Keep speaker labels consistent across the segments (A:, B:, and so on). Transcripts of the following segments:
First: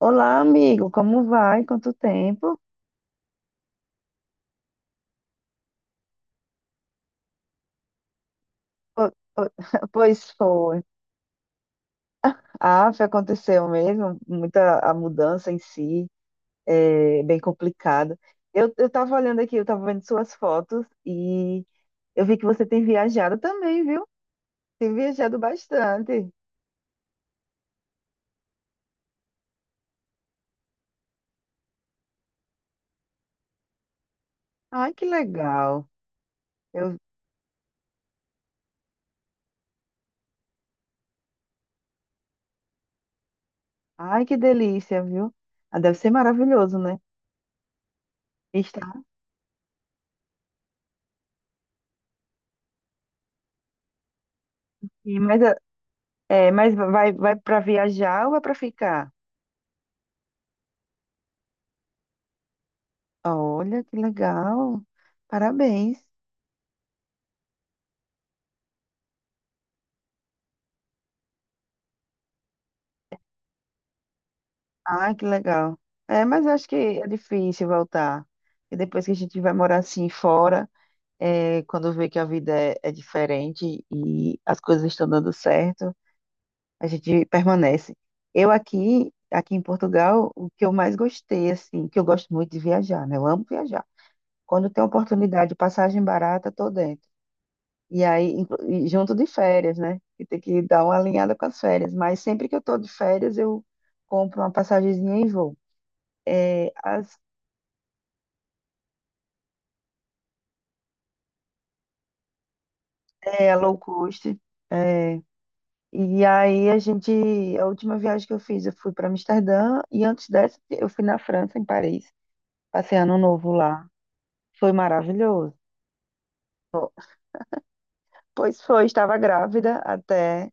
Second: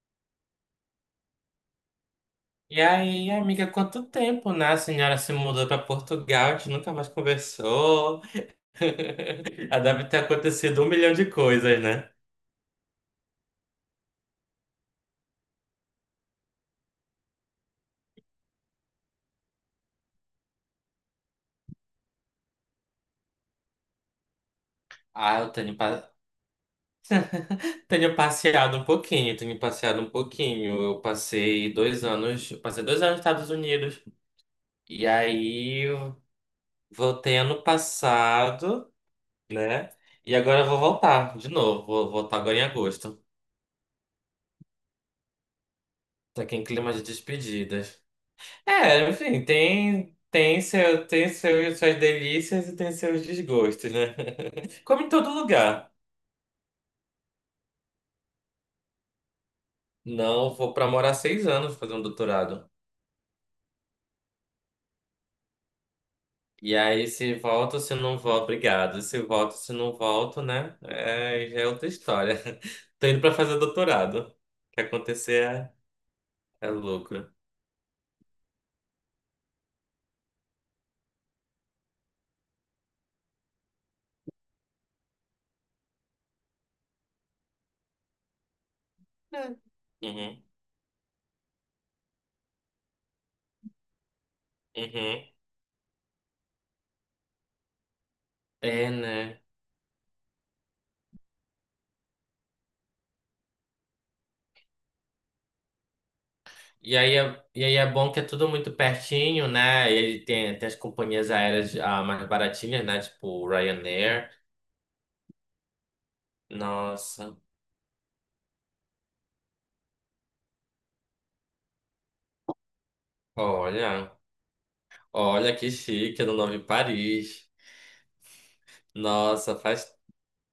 A: Olá, amigo, como vai? Quanto tempo?
B: E aí, amiga, quanto tempo, né? A senhora se mudou para Portugal, a gente nunca mais conversou.
A: Po- po-
B: Ah, deve ter
A: Pois foi.
B: acontecido um milhão de coisas, né?
A: Ah, foi, aconteceu mesmo, muita a mudança em si, é bem complicado. Eu tava olhando aqui, eu tava vendo suas fotos e eu vi que você tem viajado também, viu? Tem viajado
B: Ah,
A: bastante.
B: tenho passeado um pouquinho, tenho passeado um pouquinho. Eu passei 2 anos nos Estados Unidos.
A: Ai, que
B: E aí,
A: legal.
B: eu
A: Eu,
B: voltei ano passado, né? E agora eu vou voltar de novo, vou voltar agora em agosto.
A: ai, que delícia, viu? Ah, deve ser
B: Tá aqui em
A: maravilhoso,
B: clima
A: né?
B: de despedidas.
A: Estar
B: É, enfim, tem, tem, seu, tem seus, suas delícias e tem seus desgostos, né? Como em
A: aqui,
B: todo
A: mas,
B: lugar.
A: mas vai para viajar ou vai para ficar?
B: Não, vou para morar 6 anos fazer um doutorado.
A: Olha, que legal. Parabéns.
B: E aí, se volto, se não volto, obrigado. Se volto, se não volto, né? É, já é outra história. Tô indo para fazer doutorado. O que
A: Ah, que
B: acontecer
A: legal. É, mas eu
B: é,
A: acho
B: é
A: que é
B: lucro.
A: difícil voltar. E depois que a gente vai morar assim fora, quando vê que a vida é diferente e as coisas estão dando certo, a gente permanece. Eu aqui
B: É.
A: em Portugal,
B: Uhum,
A: o que eu mais gostei, assim, que eu gosto muito de viajar, né? Eu amo viajar. Quando tem
B: uhum.
A: oportunidade, passagem barata, tô dentro. E aí, e
B: É,
A: junto de
B: né?
A: férias, né? Que tem que dar uma alinhada com as férias. Mas sempre que eu tô de férias, eu compro uma passagenzinha e vou.
B: E aí
A: As,
B: é, e aí é bom que é tudo muito pertinho, né? Ele tem as companhias aéreas mais baratinhas, né? Tipo
A: é, low
B: Ryanair.
A: cost. É. E aí, a gente.
B: Nossa,
A: A última viagem que eu fiz, eu fui para Amsterdã. E antes dessa, eu fui na França, em Paris. Passei ano novo lá.
B: olha,
A: Foi maravilhoso.
B: olha que chique, é no nome Paris.
A: Pois foi, estava
B: Nossa,
A: grávida
B: faz.
A: até.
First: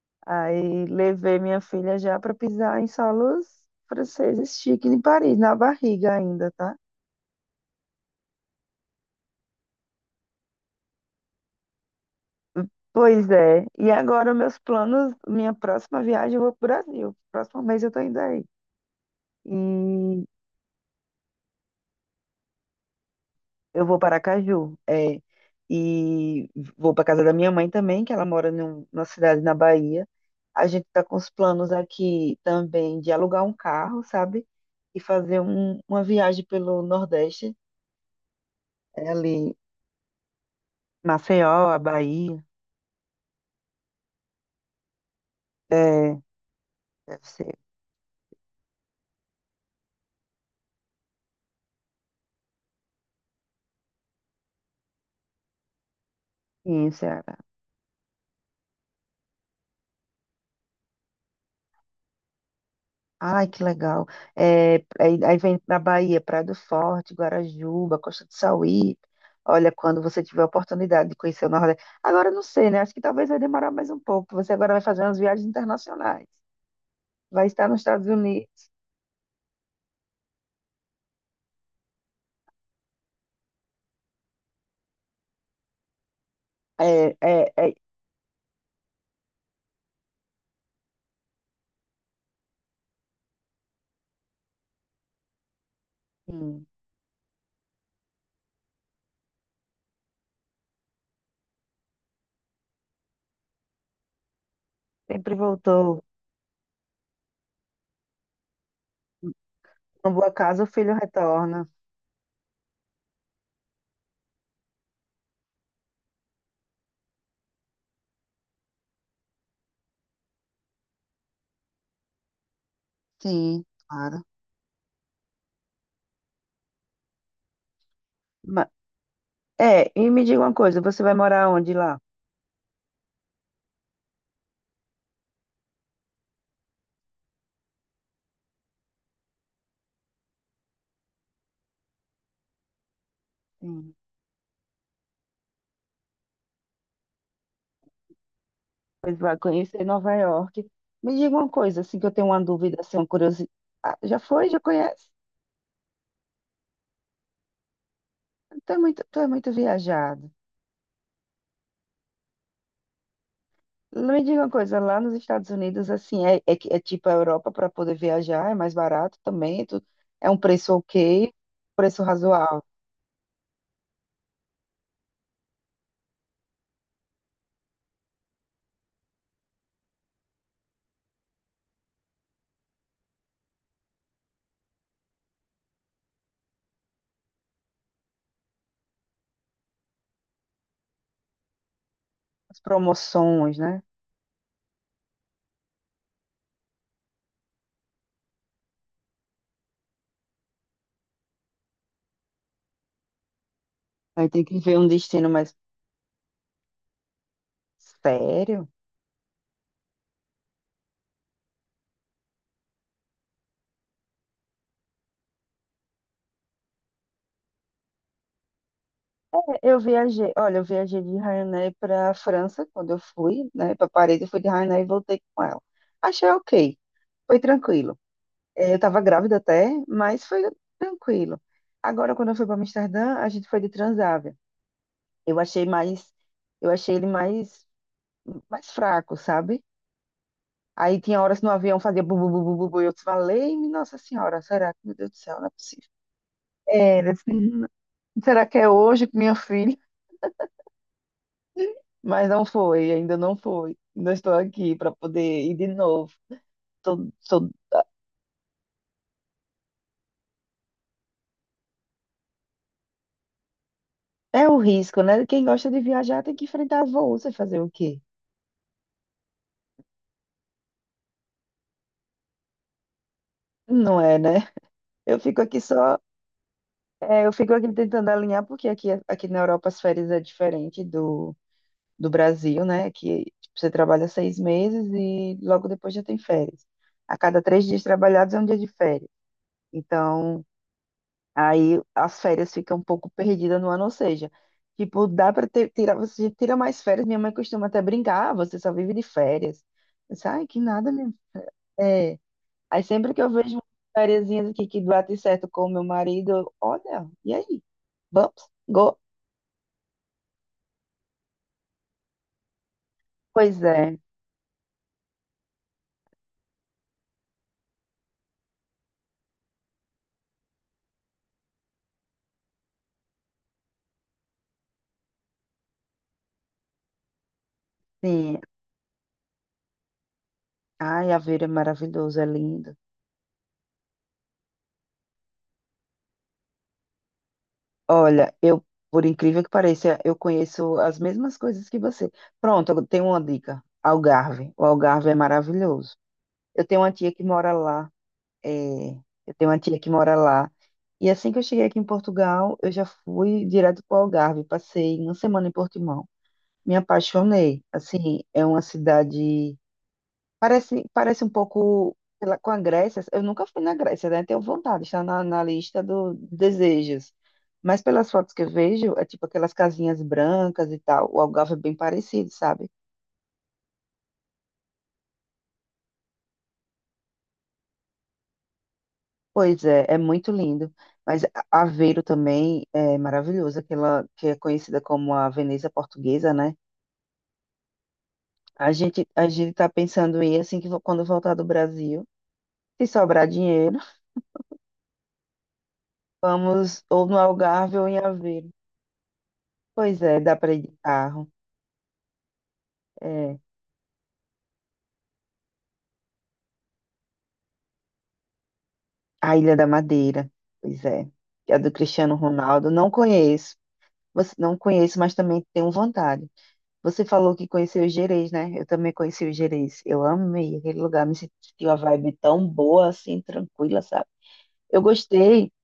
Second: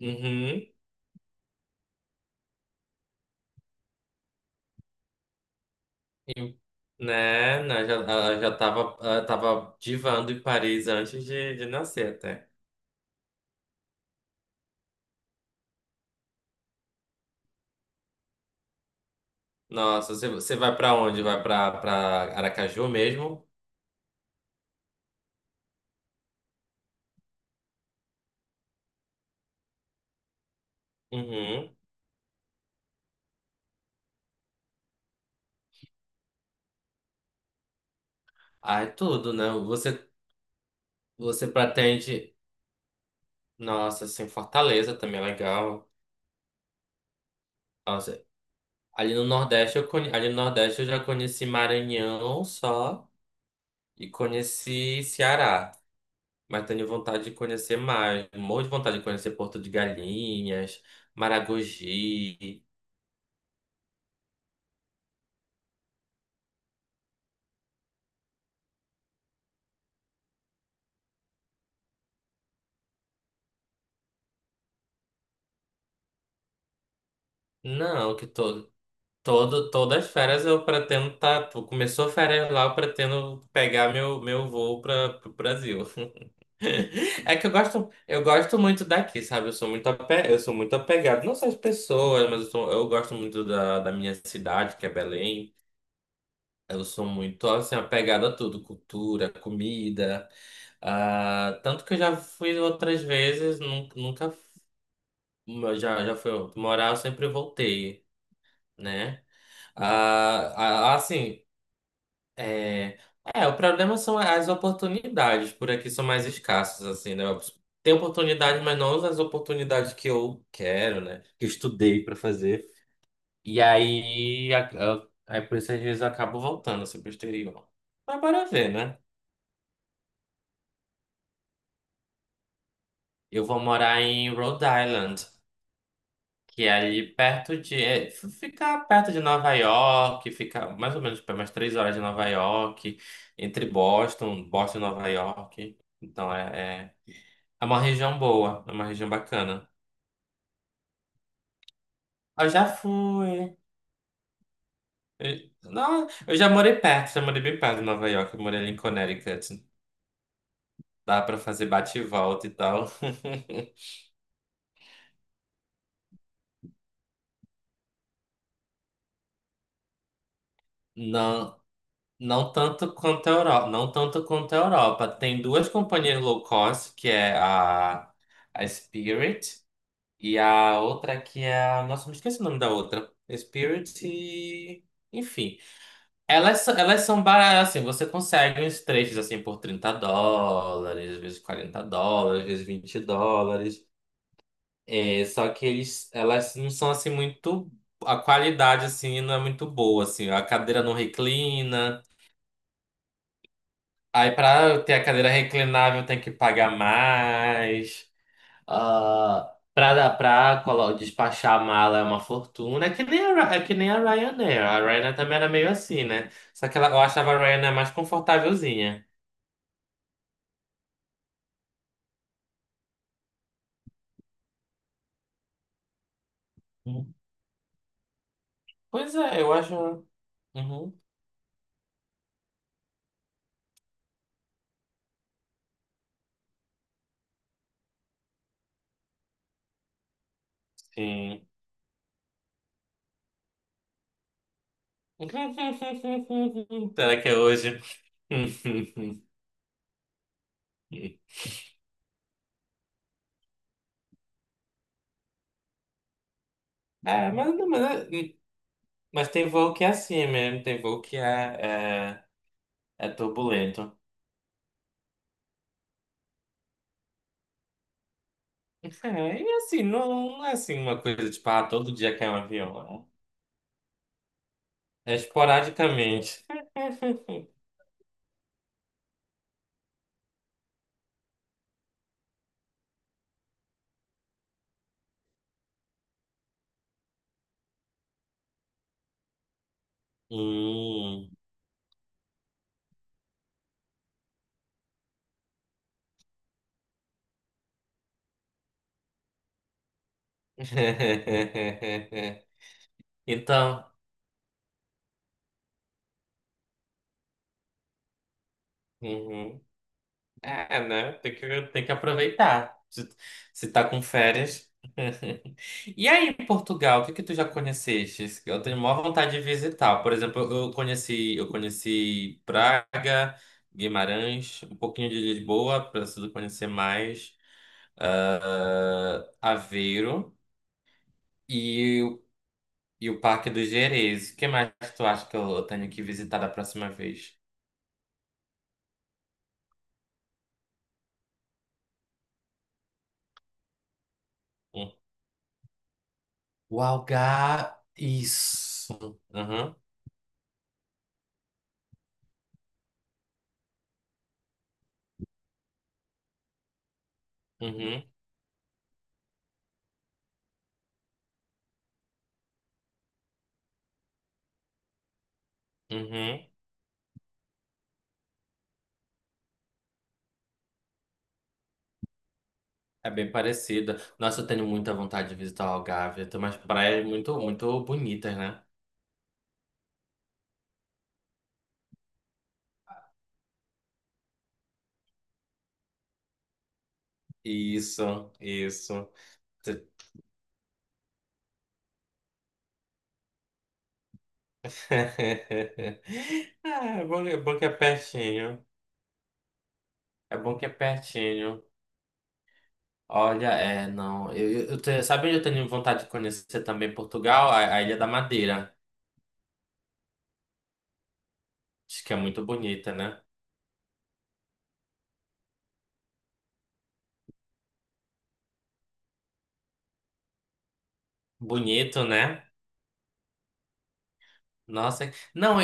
B: Uhum.
A: Aí, levei minha filha já para pisar em solos franceses chiques em Paris, na barriga ainda,
B: E,
A: tá?
B: né? né, já, ela já tava, ela tava divando em Paris antes de nascer até.
A: Pois é. E agora meus planos, minha próxima viagem eu vou para o Brasil. Próximo mês eu tô indo aí.
B: Nossa,
A: E
B: você vai pra onde? Vai pra Aracaju mesmo?
A: eu vou para Aracaju, é. E vou para casa da minha mãe também, que ela mora numa cidade na Bahia. A gente está com os planos
B: Uhum.
A: aqui também de alugar um carro, sabe? E fazer uma viagem pelo Nordeste,
B: Ai,
A: é
B: tudo, né?
A: ali
B: Você
A: Maceió, a
B: pretende.
A: Bahia,
B: Nossa, assim, Fortaleza também é legal.
A: é, deve ser.
B: Nossa, ali no Nordeste eu já conheci Maranhão só e conheci Ceará. Mas tenho
A: Sim,
B: vontade de
A: Ceará.
B: conhecer mais. Morro de vontade de conhecer Porto de Galinhas, Maragogi.
A: Ai, que legal. É, aí vem para Bahia, Praia do Forte, Guarajuba, Costa do Sauí. Olha, quando você tiver a oportunidade de conhecer o Nordeste. Agora, eu não sei, né? Acho que talvez vai demorar mais um pouco. Você agora vai fazer umas viagens internacionais. Vai estar nos Estados
B: Não, que
A: Unidos.
B: todas as férias eu pretendo estar. Tá. Começou férias lá, eu pretendo pegar meu voo para o Brasil.
A: É,
B: É que eu
A: é, é,
B: gosto, eu gosto muito daqui, sabe? Eu sou muito apegado, não só às pessoas, mas eu gosto muito da minha cidade, que é Belém.
A: sim.
B: Eu sou muito assim apegado a tudo, cultura, comida. Tanto que eu já fui outras vezes, nunca,
A: Sempre voltou.
B: já fui morar, eu sempre voltei, né?
A: Uma boa casa, o filho
B: Assim.
A: retorna.
B: É, é, o problema são as oportunidades. Por aqui são mais escassas, assim, né? Tem oportunidade, mas não as oportunidades que eu quero, né? Que eu estudei para fazer. E
A: Sim, claro.
B: aí, a- a- aí por isso às vezes eu acabo voltando assim, pro exterior. Mas bora
A: Ma-
B: ver, né?
A: É, e me diga uma coisa, você vai morar onde lá?
B: Eu vou morar em Rhode Island, que é ali perto de. É, f- fica perto de Nova York, fica mais ou menos para umas 3 horas de Nova York, entre Boston e Nova York. É uma região boa, é uma região
A: Pois vai
B: bacana.
A: conhecer Nova York. Me diga uma coisa, assim, que eu tenho uma
B: Eu já
A: dúvida, assim, uma curiosidade.
B: fui.
A: Já foi? Já conhece?
B: Não, eu já morei bem perto de Nova York, eu morei ali
A: Tu
B: em
A: é muito, tu é muito
B: Connecticut.
A: viajado.
B: Dá pra fazer bate e volta e tal.
A: Me diga uma coisa, lá nos Estados Unidos, assim, é, é tipo a Europa para poder viajar, é mais barato também, é um preço ok,
B: Não,
A: preço
B: não
A: razoável,
B: tanto quanto a Europa, não tanto quanto a Europa. Tem duas companhias low cost, que é a Spirit e a outra que é a, nossa, me esqueci o nome da outra. Spirit e, enfim. Elas são baratas, assim, você consegue uns trechos assim por US$ 30, às vezes US$ 40, às
A: as
B: vezes 20
A: promoções, né?
B: dólares. É, só que eles, elas não são assim muito. A qualidade assim não é muito boa, assim. A cadeira não reclina.
A: Aí
B: Aí
A: tem que ver
B: para
A: um
B: ter a cadeira
A: destino mais
B: reclinável tem que pagar mais.
A: sério.
B: Ah, para despachar a mala é uma fortuna. É que nem a Ryanair. A Ryanair também era meio assim, né? Só que ela, eu achava a Ryanair mais confortávelzinha.
A: É, olha, eu viajei de Ryanair para a França quando eu fui, né, para Paris, eu fui de Ryanair e voltei com ela. Achei ok,
B: Uhum.
A: foi tranquilo. É, eu estava
B: Pois
A: grávida
B: é, eu
A: até,
B: acho.
A: mas foi
B: Uhum,
A: tranquilo. Agora, quando eu fui para Amsterdã, a gente foi de Transavia. Eu achei mais, eu achei ele mais fraco, sabe? Aí tinha horas
B: sim.
A: no avião, fazia bu, bu, bu, bu, bu, bu, e eu falei, Nossa Senhora, será que, meu Deus do céu, não é possível. É, eu
B: Será
A: disse,
B: que é
A: "Não,
B: hoje?
A: será que é hoje com minha filha? Mas não foi, ainda não foi. Ainda estou aqui para poder ir de novo. Tô-
B: É,
A: tô-
B: mas tem voo que é assim mesmo, tem voo que é, é turbulento.
A: É o risco, né? Quem gosta de viajar tem que enfrentar voos e fazer o quê?
B: É, e assim, não, não é assim uma coisa tipo, todo dia cai um avião.
A: Não é, né?
B: É, é
A: Eu fico aqui só
B: esporadicamente.
A: É, eu fico aqui tentando alinhar, porque aqui na Europa as férias é diferente do Brasil, né? Que tipo, você trabalha 6 meses e logo depois já tem férias. A cada 3 dias trabalhados é um dia de férias. Então,
B: Hum.
A: aí as férias ficam um pouco perdidas no ano, ou seja, tipo, dá para tirar, você tira mais férias. Minha mãe costuma até brincar, "Ah, você só vive de férias. Eu disse, ai, que nada, minha. É. Aí sempre que eu vejo
B: Então.
A: férias aqui que bate certo com o meu marido, eu, olha, e aí? Vamos?
B: Uhum. É, né? Tem que aproveitar. Se,
A: Pois
B: se tá
A: é,
B: com férias. E aí, em Portugal, o que que tu já conheceste? Eu tenho maior vontade de visitar. Por exemplo, eu conheci Praga, Guimarães, um pouquinho de Lisboa, preciso conhecer mais.
A: sim.
B: Aveiro
A: Ai, Aveiro é
B: e,
A: maravilhoso,
B: o-
A: é lindo.
B: e o Parque do Gerês. O que mais tu acha que eu tenho que visitar da próxima vez?
A: Olha, eu, por incrível que pareça, eu conheço as mesmas coisas que você. Pronto, eu tenho uma dica. Algarve. O
B: Hum.
A: Algarve é maravilhoso. Eu
B: O
A: tenho uma tia que mora
B: Algarve.
A: lá. é,
B: Isso.
A: eu tenho uma
B: Uhum.
A: tia que mora lá. E assim que eu cheguei aqui em Portugal, eu já fui direto para o Algarve. Passei uma semana em Portimão. Me apaixonei.
B: Uhum.
A: Assim, é uma cidade. Parece um pouco sei lá, com a Grécia. Eu nunca fui na Grécia, né? Tenho vontade, está na lista dos
B: Uhum.
A: desejos. Mas pelas fotos que eu vejo, é tipo aquelas casinhas brancas e tal. O Algarve é bem parecido, sabe?
B: É bem parecida. Nossa, eu tenho muita vontade de visitar o Algarve. Tem umas praias muito, muito bonitas, né?
A: Pois é, é muito lindo. Mas Aveiro também é maravilhoso, aquela que é conhecida como a Veneza Portuguesa, né?
B: Isso,
A: A gente,
B: isso.
A: a gente tá pensando em assim que quando voltar do Brasil, se sobrar dinheiro, vamos
B: Ah,
A: ou no
B: é bom que é
A: Algarve ou em Aveiro.
B: pertinho.
A: Pois é, dá
B: É
A: para
B: bom
A: ir
B: que é
A: de carro.
B: pertinho.
A: É.
B: Olha, é, não. Sabe onde eu tenho vontade de conhecer também Portugal? A Ilha da Madeira.
A: A Ilha da Madeira, pois é. É do
B: Acho que
A: Cristiano
B: é muito
A: Ronaldo. Não
B: bonita, né?
A: conheço. Você não conheço, mas também tenho vontade. Você falou que conheceu o Gerês, né? Eu também conheci o Gerês. Eu amei aquele lugar, me senti uma
B: Bonito,
A: vibe
B: né?
A: tão boa, assim, tranquila, sabe? Eu
B: Nossa.
A: gostei.
B: Não,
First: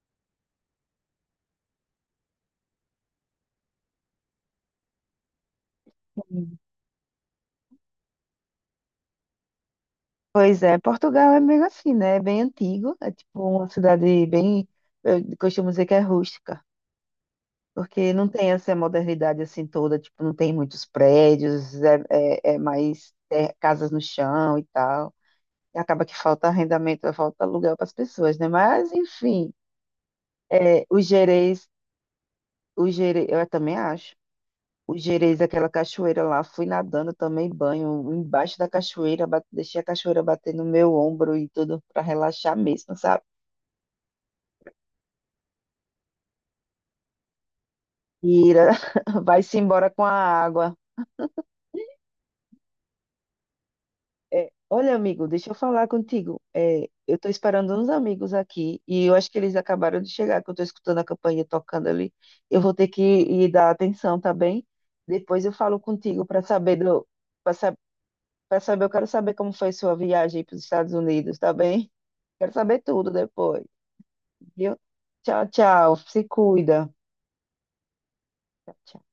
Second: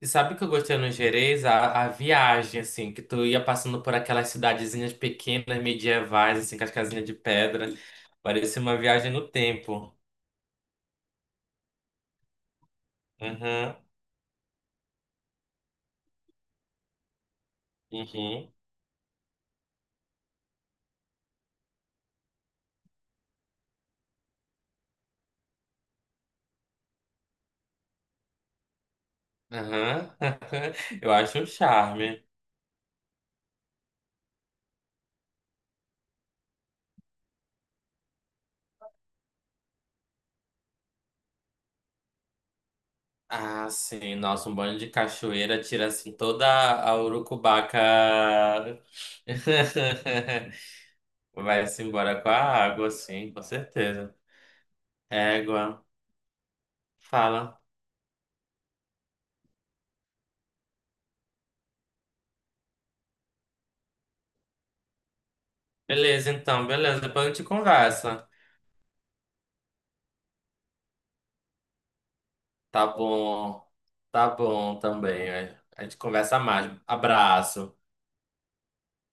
B: e sabe o que eu gostei no Gerês? A viagem, assim, que tu ia passando por aquelas cidadezinhas pequenas, medievais, assim, com as casinhas de pedra. Parecia uma viagem no tempo.
A: Pois é, Portugal é meio assim, né? É bem antigo, é tipo uma
B: Uhum,
A: cidade bem, eu costumo dizer que é rústica, porque não tem
B: uhum,
A: essa modernidade assim toda, tipo, não tem muitos prédios, é mais é, casas no chão e tal. E acaba que falta arrendamento, falta aluguel para as pessoas, né? Mas, enfim,
B: uhum.
A: é, os
B: Eu acho um
A: gerês,
B: charme.
A: os gerês, eu também acho. Os gerês, aquela cachoeira lá, fui nadando, tomei banho embaixo da cachoeira, deixei a cachoeira bater no meu ombro e tudo para relaxar mesmo, sabe?
B: Ah, sim, nossa, um banho de cachoeira tira, assim, toda a urucubaca.
A: Ira, vai-se embora com a água.
B: Vai-se embora com a água, sim, com certeza.
A: É, olha, amigo, deixa eu
B: Égua,
A: falar contigo. É, eu tô
B: fala.
A: esperando uns amigos aqui e eu acho que eles acabaram de chegar, que eu tô escutando a campainha tocando ali. Eu vou ter que ir dar atenção, tá bem? Depois eu falo contigo
B: Beleza,
A: para
B: então,
A: saber
B: beleza, depois a gente
A: para sa
B: conversa.
A: eu quero saber como foi sua viagem para os Estados Unidos, tá bem? Quero saber
B: Tá
A: tudo depois,
B: bom. Tá
A: viu?
B: bom também.
A: Tchau,
B: É. A
A: tchau.
B: gente
A: Se
B: conversa mais.
A: cuida.
B: Abraço.
A: Tchau, tchau.